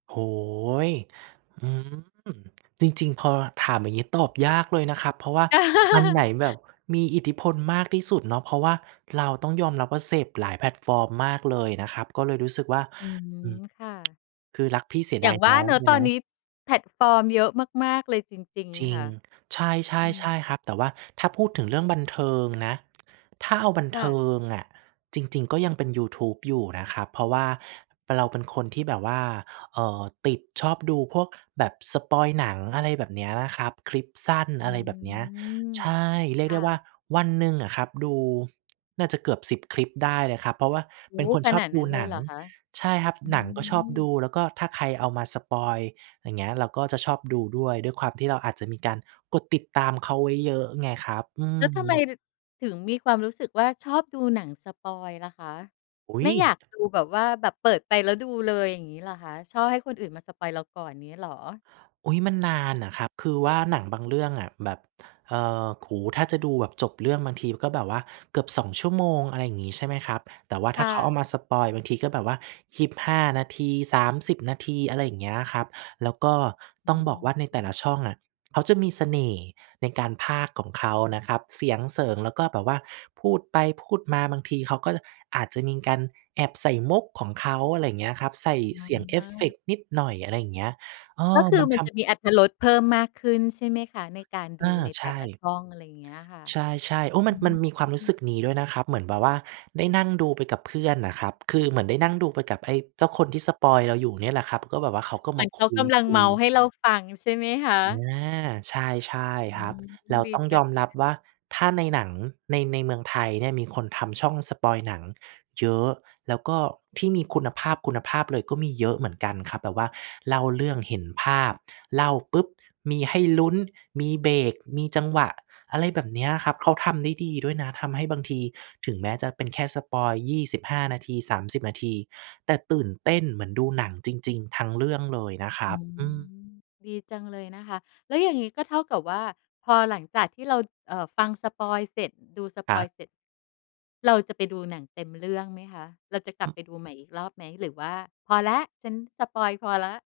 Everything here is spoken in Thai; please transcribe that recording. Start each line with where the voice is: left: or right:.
right: โอ้โฮ! อืม จริง ๆ พอถามอย่างงี้ ตอบยากเลยนะครับ เพราะว่าอันไหนแบบมีอิทธิพลมากที่สุดเนาะ เพราะว่าเราต้องยอมรับว่า เสพหลายแพลตฟอร์มมากเลยนะครับ ก็เลยรู้สึกว่า
left: อืม
right: อืม
left: ค่ะ
right: คือรักพี่เสีย
left: อย
right: ด
left: ่
right: า
left: า
right: ย
left: งว
right: น
left: ่
right: ้
left: า
right: อง
left: เนาะ
right: อยู่
left: ตอ
right: น
left: นน
right: ะ
left: ี้ แพลตฟอร์มเยอะมาก ๆ เลยจริง
right: จร
left: ๆ
right: ิ
left: ค
right: ง
left: ่ะ
right: ใช
left: อื
right: ่
left: ม
right: ๆ ๆ ครับ แต่ว่าถ้าพูดถึงเรื่องบันเทิงนะ ถ้าเอาบัน
left: ค
right: เ
left: ่
right: ทิ
left: ะ
right: งอะ จริง ๆ ก็ยังเป็นยูทูบอยู่นะครับ เพราะว่าเราเป็นคนที่แบบว่า เอ่อ ติดชอบดูพวกแบบสปอยล์หนัง อะไรแบบเนี้ย นะครับ คลิปสั้น
left: อื
right: อะไรแบบเนี้ย
left: ม
right: ใช่ เรี
left: ค
right: ยกไ
left: ่
right: ด้ว่า
left: ะ
right: วันหนึ่งอะครับดู น่าจะเกือบ 10 คลิปได้เลยครับ เพราะว่า
left: โอ
right: เป
left: ้
right: ็น
left: โฮ
right: คน
left: ข
right: ช
left: น
right: อบ
left: าด
right: ด
left: นั
right: ู
left: ้นเล
right: หนั
left: ยเ
right: ง
left: หรอคะ?
right: ใช่ครับ
left: อื
right: หนังก็ชอบดู
left: ม
right: แล้วก็ถ้าใครเอามาสปอยล์ อย่างเงี้ย เราก็จะชอบดูด้วย ด้วยความที่เราอาจจะมีการกดติดตามเขาไว้เยอะไงครับ อื
left: แล้วทำไม
right: ม
left: ดึ ถึงมีความรู้สึกว่า ชอบดูหนังสปอยล์ล่ะคะ
right: อุ๊
left: ไม่อย
right: ย!
left: ากดูแบบว่า แบบเปิดไปแล้วดูเลย อย่างงี้เหรอคะ ชอบให้คนอื่นมาสปอยล์เราก่อน นี้เหรอ?
right: อุ๊ย มันนานอะครับ คือว่าหนังบางเรื่องอะแบบ เอ่อ โอ้โฮ ถ้าจะดูแบบจบเรื่อง บางทีมันก็แบบว่าเกือบ 2 ชั่วโมง อะไรอย่างงี้ ใช่ไหมครับ แต่ว่า
left: ค
right: ถ้
left: ่
right: าเขาเอ
left: ะ
right: ามาสปอยล์ บางทีก็แบบว่า 25 นาที 30 นาที อะไรอย่างเงี้ยครับ แล้วก็
left: อื
right: ต
left: ้
right: ้อง
left: อ
right: บอกว่า ใน
left: ฮ
right: แ
left: ื
right: ต่ล
left: อ
right: ะช่องอะเขาจะมีเสน่ห์ ในการพากย์ของเขานะครับ เสียง เสิง แล้วก็แบบว่าพูดไป พูดมา บางทีเขาก็ อาจจะมีการแอบใส่มุกของเขา อะไรอย่างเงี้ยครับ ใส่
left: อ๋
right: เ
left: อ
right: สียงเอ
left: อ
right: ฟเฟ
left: า
right: กต์นิดหน่อย อะไรอย่างเงี้ย เออ
left: ก็คื
right: ม
left: อ
right: ัน
left: มั
right: ท
left: นจะ
right: ำ
left: มีอรรถรสเพิ่มมากขึ้นใช่ไหมคะ? ในการ
right: เ
left: ด
right: อ
left: ู
right: อ
left: ใน
right: ใช
left: แต่ละช
right: ่
left: ่อง อะไรเงี้ยค่ะ
right: ใช่ ๆ โอ้ ม
left: อ
right: ั
left: ื
right: น มันมีความรู้ส
left: ม
right: ึกนี้ด้วยนะครับ เหมือนแบบว่าได้นั่งดูไปกับเพื่อนน่ะครับ คือเหมือนได้นั่งดูไป กับ ไอ้เจ้าคนที่สปอยล์เราอยู่เนี่ยแหละครับ ก็แบบว่าเขาก็
left: เหม
right: ม
left: ื
right: า
left: อนเ
right: ค
left: ขากำลัง
right: ุ
left: เม
right: ย
left: าท์ใ
right: ๆ
left: ห้เราฟังใช่ไหมค
right: อ
left: ะ?
right: า ใช่
left: อื
right: ๆ ครับ
left: ม
right: แล้ว
left: ดี
right: ต้อง
left: จั
right: ย
left: ง
right: อม
left: เล
right: รับ
left: ย
right: ว่า ถ้าในหนังใน ในเมืองไทยเนี่ย มีคนทำช่องสปอยล์หนังเยอะ แล้วก็ ที่มีคุณภาพ คุณภาพเลยก็มีเยอะเหมือนกันครับ แต่ว่าเล่าเรื่องเห็นภาพ เล่าปุ๊บ! มีให้ลุ้น มีเบรก มีจังหวะ อะไรแบบเนี้ยครับ เขาทำได้ดีด้วยนะ ทำให้บางทีถึงแม้จะเป็นแค่สปอยล์ 25 นาที 30 นาที แต่ตื่นเต้นเหมือนดูหนังจริง ๆ ทั้งเรื่องเลยนะคร
left: อื
right: ับ
left: ม
right: อืม
left: ดีจังเลยนะคะ แล้วอย่างนี้ก็เท่ากับว่า พอหลังจากที่เรา เอ่อ ฟังสปอยล์เสร็จ ดูส
right: ค
left: ป
right: ร
left: อ
right: ั
left: ยล
right: บ
left: ์เสร็จ เราจะไปดูหนังเต็มเรื่องไหมคะ เราจะกลั
right: อื
left: บไ
right: ม
left: ปดูใหม่อีกรอบไหม หรือว่าพอแล้ว ฉันสปอยล์พอแล้ว?